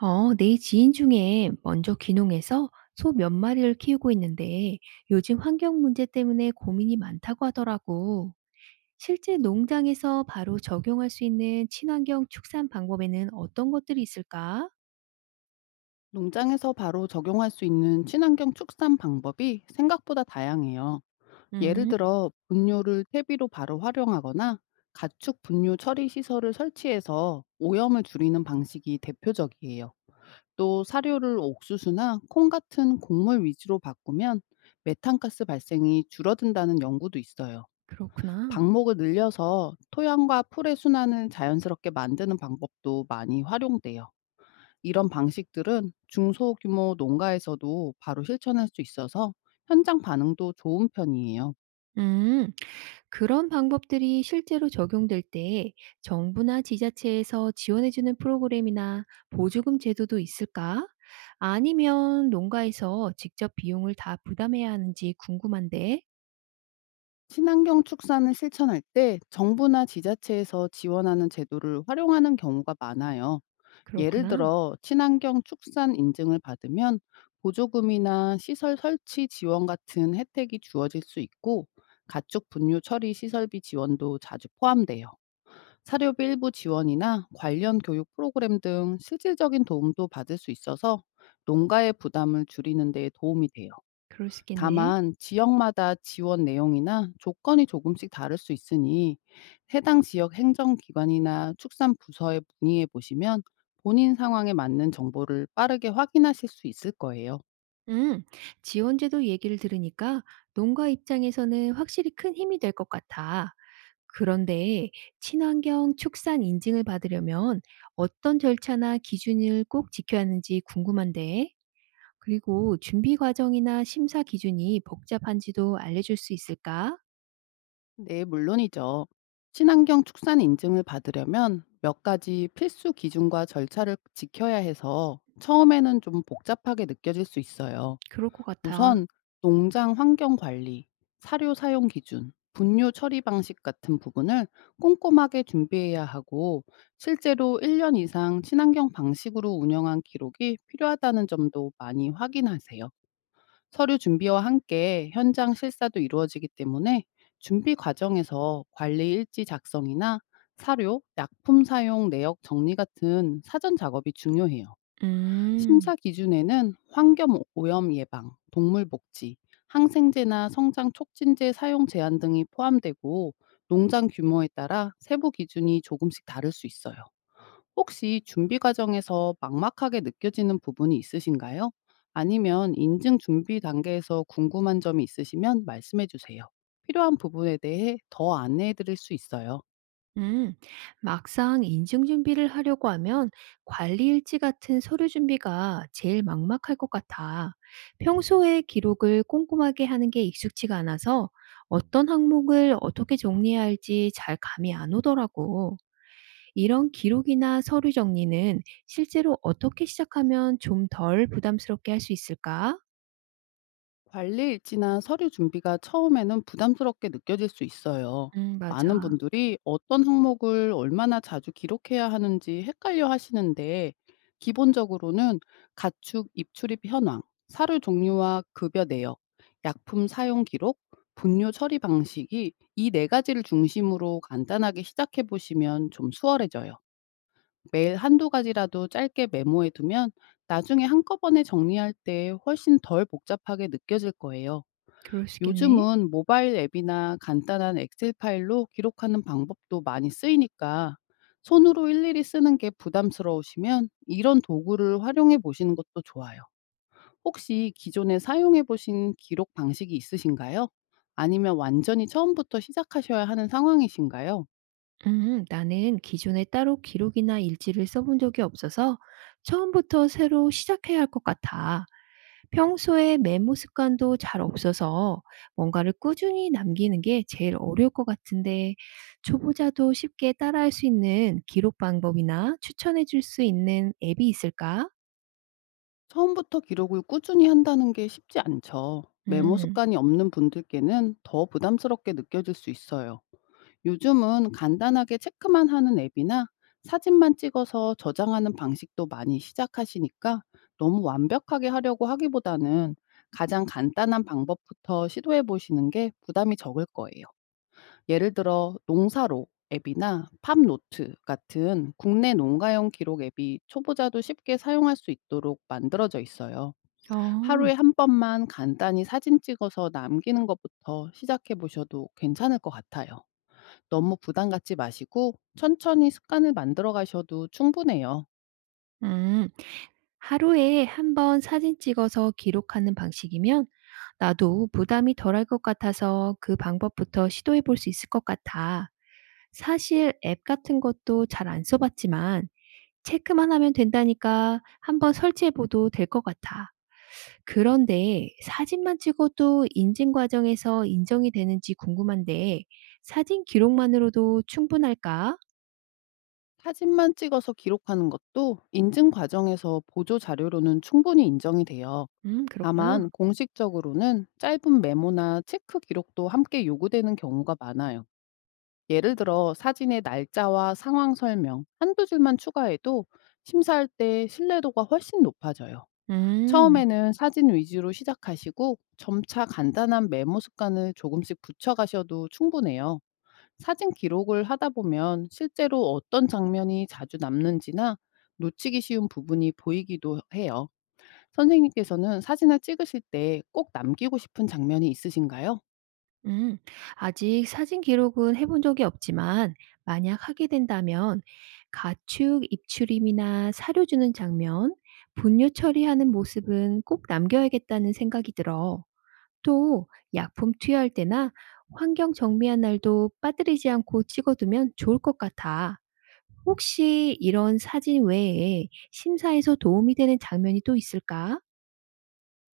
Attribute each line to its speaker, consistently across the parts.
Speaker 1: 내 지인 중에 먼저 귀농해서 소 몇 마리를 키우고 있는데 요즘 환경 문제 때문에 고민이 많다고 하더라고. 실제 농장에서 바로 적용할 수 있는 친환경 축산 방법에는 어떤 것들이 있을까?
Speaker 2: 농장에서 바로 적용할 수 있는 친환경 축산 방법이 생각보다 다양해요. 예를
Speaker 1: 음,
Speaker 2: 들어 분뇨를 퇴비로 바로 활용하거나 가축 분뇨 처리 시설을 설치해서 오염을 줄이는 방식이 대표적이에요. 또 사료를 옥수수나 콩 같은 곡물 위주로 바꾸면 메탄가스 발생이 줄어든다는 연구도 있어요.
Speaker 1: 그렇구나.
Speaker 2: 방목을 늘려서 토양과 풀의 순환을 자연스럽게 만드는 방법도 많이 활용돼요. 이런 방식들은 중소규모 농가에서도 바로 실천할 수 있어서 현장 반응도 좋은 편이에요.
Speaker 1: 음. 그런 방법들이 실제로 적용될 때 정부나 지자체에서 지원해주는 프로그램이나 보조금 제도도 있을까? 아니면 농가에서 직접 비용을 다 부담해야 하는지 궁금한데.
Speaker 2: 친환경 축산을 실천할 때 정부나 지자체에서 지원하는 제도를 활용하는 경우가 많아요. 예를
Speaker 1: 그렇구나.
Speaker 2: 들어 친환경 축산 인증을 받으면 보조금이나 시설 설치 지원 같은 혜택이 주어질 수 있고 가축 분뇨 처리 시설비 지원도 자주 포함돼요. 사료비 일부 지원이나 관련 교육 프로그램 등 실질적인 도움도 받을 수 있어서 농가의 부담을 줄이는 데 도움이 돼요.
Speaker 1: 그럴 수 있겠네.
Speaker 2: 다만 지역마다 지원 내용이나 조건이 조금씩 다를 수 있으니 해당 지역 행정기관이나 축산부서에 문의해 보시면 본인 상황에 맞는 정보를 빠르게 확인하실 수 있을 거예요.
Speaker 1: 음, 지원제도 얘기를 들으니까 농가 입장에서는 확실히 큰 힘이 될 것 같아. 그런데 친환경 축산 인증을 받으려면 어떤 절차나 기준을 꼭 지켜야 하는지 궁금한데. 그리고 준비 과정이나 심사 기준이 복잡한지도 알려줄 수 있을까?
Speaker 2: 네, 물론이죠. 친환경 축산 인증을 받으려면 몇 가지 필수 기준과 절차를 지켜야 해서 처음에는 좀 복잡하게 느껴질 수 있어요.
Speaker 1: 그럴 것 같아.
Speaker 2: 우선 농장 환경 관리, 사료 사용 기준, 분뇨 처리 방식 같은 부분을 꼼꼼하게 준비해야 하고, 실제로 1년 이상 친환경 방식으로 운영한 기록이 필요하다는 점도 많이 확인하세요. 서류 준비와 함께 현장 실사도 이루어지기 때문에 준비 과정에서 관리 일지 작성이나 사료, 약품 사용 내역 정리 같은 사전 작업이 중요해요. 심사
Speaker 1: 음,
Speaker 2: 기준에는 환경 오염 예방, 동물 복지, 항생제나 성장 촉진제 사용 제한 등이 포함되고 농장 규모에 따라 세부 기준이 조금씩 다를 수 있어요. 혹시 준비 과정에서 막막하게 느껴지는 부분이 있으신가요? 아니면 인증 준비 단계에서 궁금한 점이 있으시면 말씀해 주세요. 필요한 부분에 대해 더 안내해 드릴 수 있어요.
Speaker 1: 음. 막상 인증 준비를 하려고 하면 관리 일지 같은 서류 준비가 제일 막막할 것 같아. 평소에 기록을 꼼꼼하게 하는 게 익숙지가 않아서 어떤 항목을 어떻게 정리해야 할지 잘 감이 안 오더라고. 이런 기록이나 서류 정리는 실제로 어떻게 시작하면 좀 덜 부담스럽게 할 수 있을까?
Speaker 2: 관리 일지나 서류 준비가 처음에는 부담스럽게 느껴질 수 있어요.
Speaker 1: 맞아.
Speaker 2: 많은 분들이 어떤 항목을 얼마나 자주 기록해야 하는지 헷갈려 하시는데, 기본적으로는 가축 입출입 현황, 사료 종류와 급여 내역, 약품 사용 기록, 분뇨 처리 방식이 이 네 가지를 중심으로 간단하게 시작해 보시면 좀 수월해져요. 매일 한두 가지라도 짧게 메모해 두면 나중에 한꺼번에 정리할 때 훨씬 덜 복잡하게 느껴질 거예요.
Speaker 1: 그럴 수 있겠네.
Speaker 2: 요즘은 모바일 앱이나 간단한 엑셀 파일로 기록하는 방법도 많이 쓰이니까 손으로 일일이 쓰는 게 부담스러우시면 이런 도구를 활용해 보시는 것도 좋아요. 혹시 기존에 사용해 보신 기록 방식이 있으신가요? 아니면 완전히 처음부터 시작하셔야 하는 상황이신가요?
Speaker 1: 나는 기존에 따로 기록이나 일지를 써본 적이 없어서 처음부터 새로 시작해야 할 것 같아. 평소에 메모 습관도 잘 없어서 뭔가를 꾸준히 남기는 게 제일 어려울 것 같은데 초보자도 쉽게 따라할 수 있는 기록 방법이나 추천해 줄 수 있는 앱이 있을까?
Speaker 2: 처음부터 기록을 꾸준히 한다는 게 쉽지 않죠. 메모
Speaker 1: 음.
Speaker 2: 습관이 없는 분들께는 더 부담스럽게 느껴질 수 있어요. 요즘은 간단하게 체크만 하는 앱이나 사진만 찍어서 저장하는 방식도 많이 시작하시니까 너무 완벽하게 하려고 하기보다는 가장 간단한 방법부터 시도해 보시는 게 부담이 적을 거예요. 예를 들어 농사로 앱이나 팝노트 같은 국내 농가용 기록 앱이 초보자도 쉽게 사용할 수 있도록 만들어져 있어요.
Speaker 1: 어.
Speaker 2: 하루에 한 번만 간단히 사진 찍어서 남기는 것부터 시작해 보셔도 괜찮을 것 같아요. 너무 부담 갖지 마시고 천천히 습관을 만들어 가셔도 충분해요.
Speaker 1: 음. 하루에 한 번 사진 찍어서 기록하는 방식이면 나도 부담이 덜할 것 같아서 그 방법부터 시도해 볼 수 있을 것 같아. 사실 앱 같은 것도 잘 안 써봤지만 체크만 하면 된다니까 한번 설치해 봐도 될 것 같아. 그런데 사진만 찍어도 인증 과정에서 인정이 되는지 궁금한데 사진 기록만으로도 충분할까?
Speaker 2: 사진만 찍어서 기록하는 것도 인증 과정에서 보조 자료로는 충분히 인정이 돼요.
Speaker 1: 그렇구나.
Speaker 2: 다만 공식적으로는 짧은 메모나 체크 기록도 함께 요구되는 경우가 많아요. 예를 들어 사진의 날짜와 상황 설명 한두 줄만 추가해도 심사할 때 신뢰도가 훨씬 높아져요.
Speaker 1: 음.
Speaker 2: 처음에는 사진 위주로 시작하시고 점차 간단한 메모 습관을 조금씩 붙여가셔도 충분해요. 사진 기록을 하다 보면 실제로 어떤 장면이 자주 남는지나 놓치기 쉬운 부분이 보이기도 해요. 선생님께서는 사진을 찍으실 때 꼭 남기고 싶은 장면이 있으신가요?
Speaker 1: 음, 아직 사진 기록은 해본 적이 없지만, 만약 하게 된다면, 가축 입출임이나 사료 주는 장면, 분뇨 처리하는 모습은 꼭 남겨야겠다는 생각이 들어. 또, 약품 투여할 때나 환경 정비한 날도 빠뜨리지 않고 찍어두면 좋을 것 같아. 혹시 이런 사진 외에 심사에서 도움이 되는 장면이 또 있을까?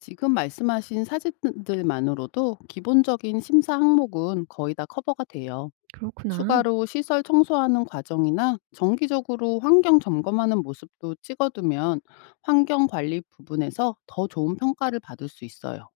Speaker 2: 지금 말씀하신 사진들만으로도 기본적인 심사 항목은 거의 다 커버가 돼요.
Speaker 1: 그렇구나.
Speaker 2: 추가로 시설 청소하는 과정이나 정기적으로 환경 점검하는 모습도 찍어두면 환경 관리 부분에서 더 좋은 평가를 받을 수 있어요.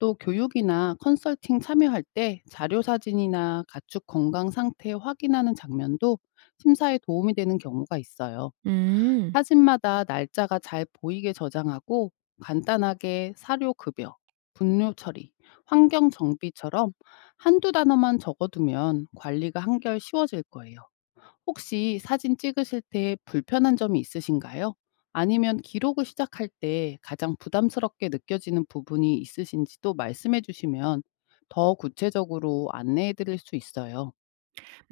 Speaker 2: 또 교육이나 컨설팅 참여할 때 자료 사진이나 가축 건강 상태 확인하는 장면도 심사에 도움이 되는 경우가 있어요.
Speaker 1: 음.
Speaker 2: 사진마다 날짜가 잘 보이게 저장하고 간단하게 사료 급여, 분뇨 처리, 환경 정비처럼 한두 단어만 적어두면 관리가 한결 쉬워질 거예요. 혹시 사진 찍으실 때 불편한 점이 있으신가요? 아니면 기록을 시작할 때 가장 부담스럽게 느껴지는 부분이 있으신지도 말씀해 주시면 더 구체적으로 안내해 드릴 수 있어요.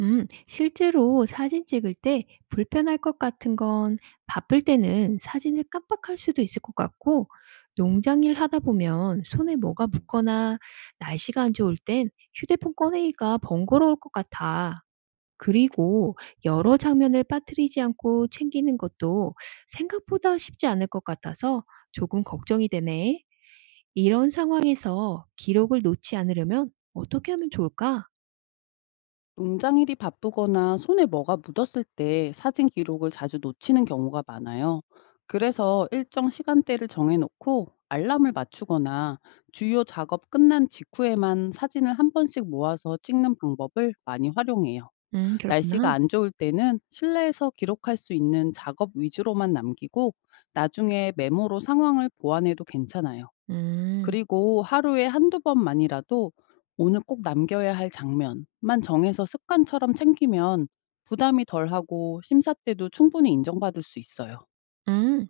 Speaker 1: 실제로 사진 찍을 때 불편할 것 같은 건 바쁠 때는 사진을 깜빡할 수도 있을 것 같고, 농장 일 하다 보면 손에 뭐가 묻거나 날씨가 안 좋을 땐 휴대폰 꺼내기가 번거로울 것 같아. 그리고 여러 장면을 빠뜨리지 않고 챙기는 것도 생각보다 쉽지 않을 것 같아서 조금 걱정이 되네. 이런 상황에서 기록을 놓지 않으려면 어떻게 하면 좋을까?
Speaker 2: 농장일이 바쁘거나 손에 뭐가 묻었을 때 사진 기록을 자주 놓치는 경우가 많아요. 그래서 일정 시간대를 정해놓고 알람을 맞추거나 주요 작업 끝난 직후에만 사진을 한 번씩 모아서 찍는 방법을 많이 활용해요. 날씨가
Speaker 1: 그렇구나.
Speaker 2: 안 좋을 때는 실내에서 기록할 수 있는 작업 위주로만 남기고 나중에 메모로 상황을 보완해도 괜찮아요.
Speaker 1: 음.
Speaker 2: 그리고 하루에 한두 번만이라도 '오늘 꼭 남겨야 할 장면만.' 정해서 습관처럼 챙기면 부담이 덜하고 심사 때도 충분히 인정받을 수 있어요.
Speaker 1: 음,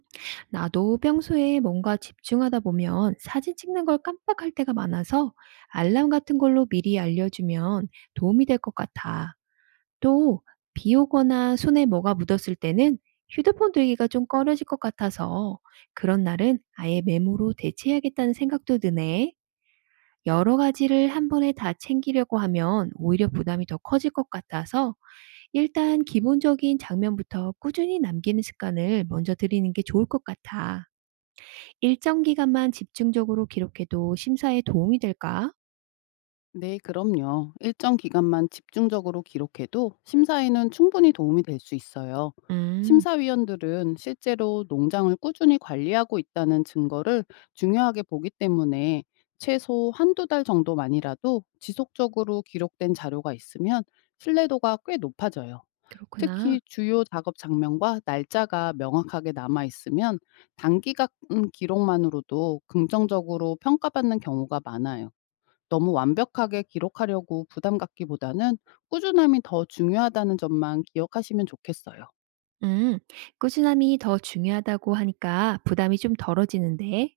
Speaker 1: 나도 평소에 뭔가 집중하다 보면 사진 찍는 걸 깜빡할 때가 많아서 알람 같은 걸로 미리 알려주면 도움이 될 것 같아. 또, 비 오거나 손에 뭐가 묻었을 때는 휴대폰 들기가 좀 꺼려질 것 같아서 그런 날은 아예 메모로 대체해야겠다는 생각도 드네. 여러 가지를 한 번에 다 챙기려고 하면 오히려 부담이 더 커질 것 같아서 일단 기본적인 장면부터 꾸준히 남기는 습관을 먼저 들이는 게 좋을 것 같아. 일정 기간만 집중적으로 기록해도 심사에 도움이 될까?
Speaker 2: 네, 그럼요. 일정 기간만 집중적으로 기록해도 심사에는 충분히 도움이 될 수 있어요.
Speaker 1: 음,
Speaker 2: 심사위원들은 실제로 농장을 꾸준히 관리하고 있다는 증거를 중요하게 보기 때문에 최소 한두 달 정도만이라도 지속적으로 기록된 자료가 있으면 신뢰도가 꽤 높아져요.
Speaker 1: 그렇구나.
Speaker 2: 특히 주요 작업 장면과 날짜가 명확하게 남아 있으면 단기간 기록만으로도 긍정적으로 평가받는 경우가 많아요. 너무 완벽하게 기록하려고 부담 갖기보다는 꾸준함이 더 중요하다는 점만 기억하시면 좋겠어요.
Speaker 1: 음, 꾸준함이 더 중요하다고 하니까 부담이 좀 덜어지는데,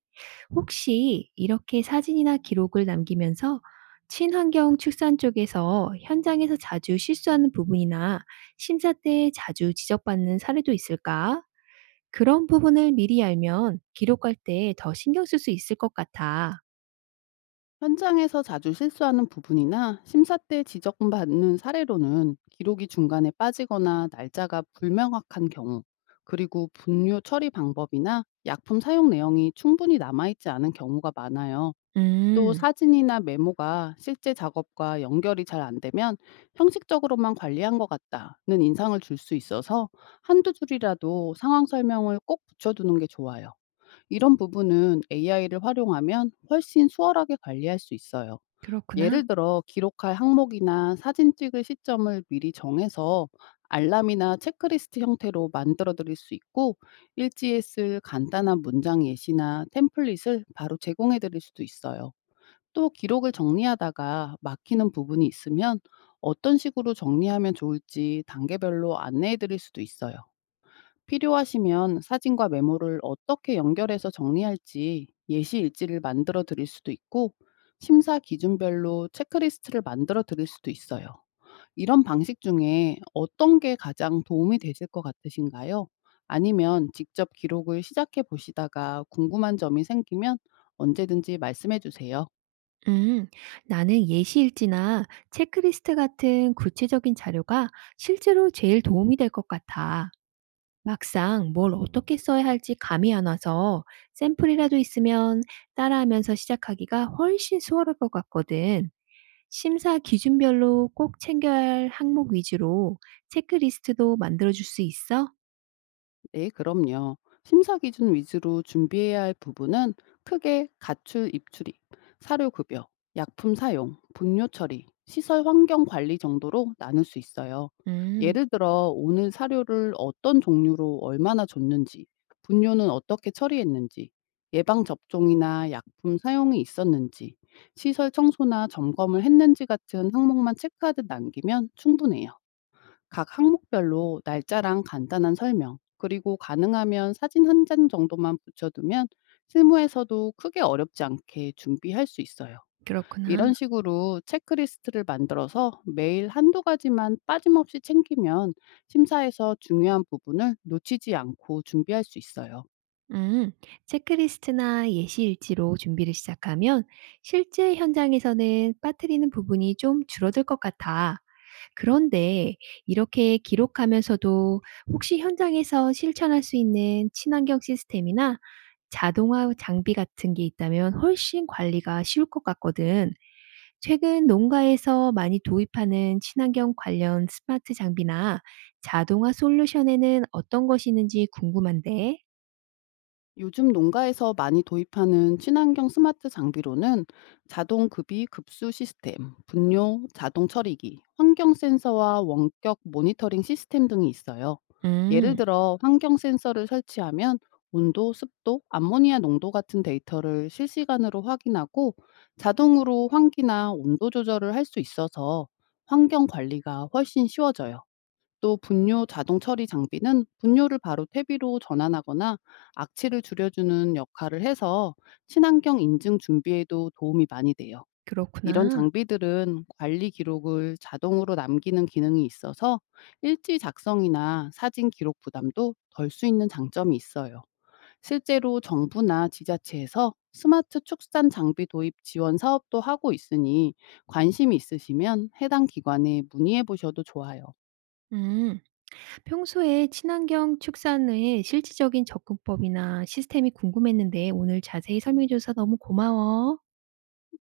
Speaker 1: 혹시 이렇게 사진이나 기록을 남기면서 친환경 축산 쪽에서 현장에서 자주 실수하는 부분이나 심사 때 자주 지적받는 사례도 있을까? 그런 부분을 미리 알면 기록할 때 더 신경 쓸 수 있을 것 같아.
Speaker 2: 현장에서 자주 실수하는 부분이나 심사 때 지적받는 사례로는 기록이 중간에 빠지거나 날짜가 불명확한 경우, 그리고 분류 처리 방법이나 약품 사용 내용이 충분히 남아있지 않은 경우가 많아요. 또
Speaker 1: 음,
Speaker 2: 사진이나 메모가 실제 작업과 연결이 잘 안 되면 형식적으로만 관리한 것 같다는 인상을 줄 수 있어서 한두 줄이라도 상황 설명을 꼭 붙여두는 게 좋아요. 이런 부분은 AI를 활용하면 훨씬 수월하게 관리할 수 있어요.
Speaker 1: 그렇구나.
Speaker 2: 예를 들어 기록할 항목이나 사진 찍을 시점을 미리 정해서 알람이나 체크리스트 형태로 만들어 드릴 수 있고, 일지에 쓸 간단한 문장 예시나 템플릿을 바로 제공해 드릴 수도 있어요. 또 기록을 정리하다가 막히는 부분이 있으면 어떤 식으로 정리하면 좋을지 단계별로 안내해 드릴 수도 있어요. 필요하시면 사진과 메모를 어떻게 연결해서 정리할지 예시 일지를 만들어 드릴 수도 있고, 심사 기준별로 체크리스트를 만들어 드릴 수도 있어요. 이런 방식 중에 어떤 게 가장 도움이 되실 것 같으신가요? 아니면 직접 기록을 시작해 보시다가 궁금한 점이 생기면 언제든지 말씀해 주세요.
Speaker 1: 음, 나는 예시일지나 체크리스트 같은 구체적인 자료가 실제로 제일 도움이 될 것 같아. 막상 뭘 어떻게 써야 할지 감이 안 와서 샘플이라도 있으면 따라하면서 시작하기가 훨씬 수월할 것 같거든. 심사 기준별로 꼭 챙겨야 할 항목 위주로 체크리스트도 만들어줄 수 있어?
Speaker 2: 네, 그럼요. 심사 기준 위주로 준비해야 할 부분은 크게 가출 입출입, 사료 급여, 약품 사용, 분뇨 처리, 시설 환경 관리 정도로 나눌 수 있어요.
Speaker 1: 음,
Speaker 2: 예를 들어 오늘 사료를 어떤 종류로 얼마나 줬는지, 분뇨는 어떻게 처리했는지, 예방 접종이나 약품 사용이 있었는지, 시설 청소나 점검을 했는지 같은 항목만 체크하듯 남기면 충분해요. 각 항목별로 날짜랑 간단한 설명, 그리고 가능하면 사진 한 장 정도만 붙여두면 실무에서도 크게 어렵지 않게 준비할 수 있어요.
Speaker 1: 그렇구나.
Speaker 2: 이런 식으로 체크리스트를 만들어서 매일 한두 가지만 빠짐없이 챙기면 심사에서 중요한 부분을 놓치지 않고 준비할 수 있어요.
Speaker 1: 음, 체크리스트나 예시일지로 준비를 시작하면 실제 현장에서는 빠뜨리는 부분이 좀 줄어들 것 같아. 그런데 이렇게 기록하면서도 혹시 현장에서 실천할 수 있는 친환경 시스템이나 자동화 장비 같은 게 있다면 훨씬 관리가 쉬울 것 같거든. 최근 농가에서 많이 도입하는 친환경 관련 스마트 장비나 자동화 솔루션에는 어떤 것이 있는지 궁금한데.
Speaker 2: 요즘 농가에서 많이 도입하는 친환경 스마트 장비로는 자동 급이 급수 시스템, 분뇨, 자동 처리기, 환경 센서와 원격 모니터링 시스템 등이 있어요. 예를
Speaker 1: 음.
Speaker 2: 들어 환경 센서를 설치하면 온도, 습도, 암모니아 농도 같은 데이터를 실시간으로 확인하고 자동으로 환기나 온도 조절을 할 수 있어서 환경 관리가 훨씬 쉬워져요. 또 분뇨 자동 처리 장비는 분뇨를 바로 퇴비로 전환하거나 악취를 줄여주는 역할을 해서 친환경 인증 준비에도 도움이 많이 돼요. 이런
Speaker 1: 그렇구나.
Speaker 2: 장비들은 관리 기록을 자동으로 남기는 기능이 있어서 일지 작성이나 사진 기록 부담도 덜 수 있는 장점이 있어요. 실제로 정부나 지자체에서 스마트 축산 장비 도입 지원 사업도 하고 있으니 관심 이 있으시면 해당 기관에 문의해 보셔도 좋아요.
Speaker 1: 음. 평소에 친환경 축산의 실질적인 접근법이나 시스템이 궁금했는데 오늘 자세히 설명해 줘서 너무 고마워.
Speaker 2: 네.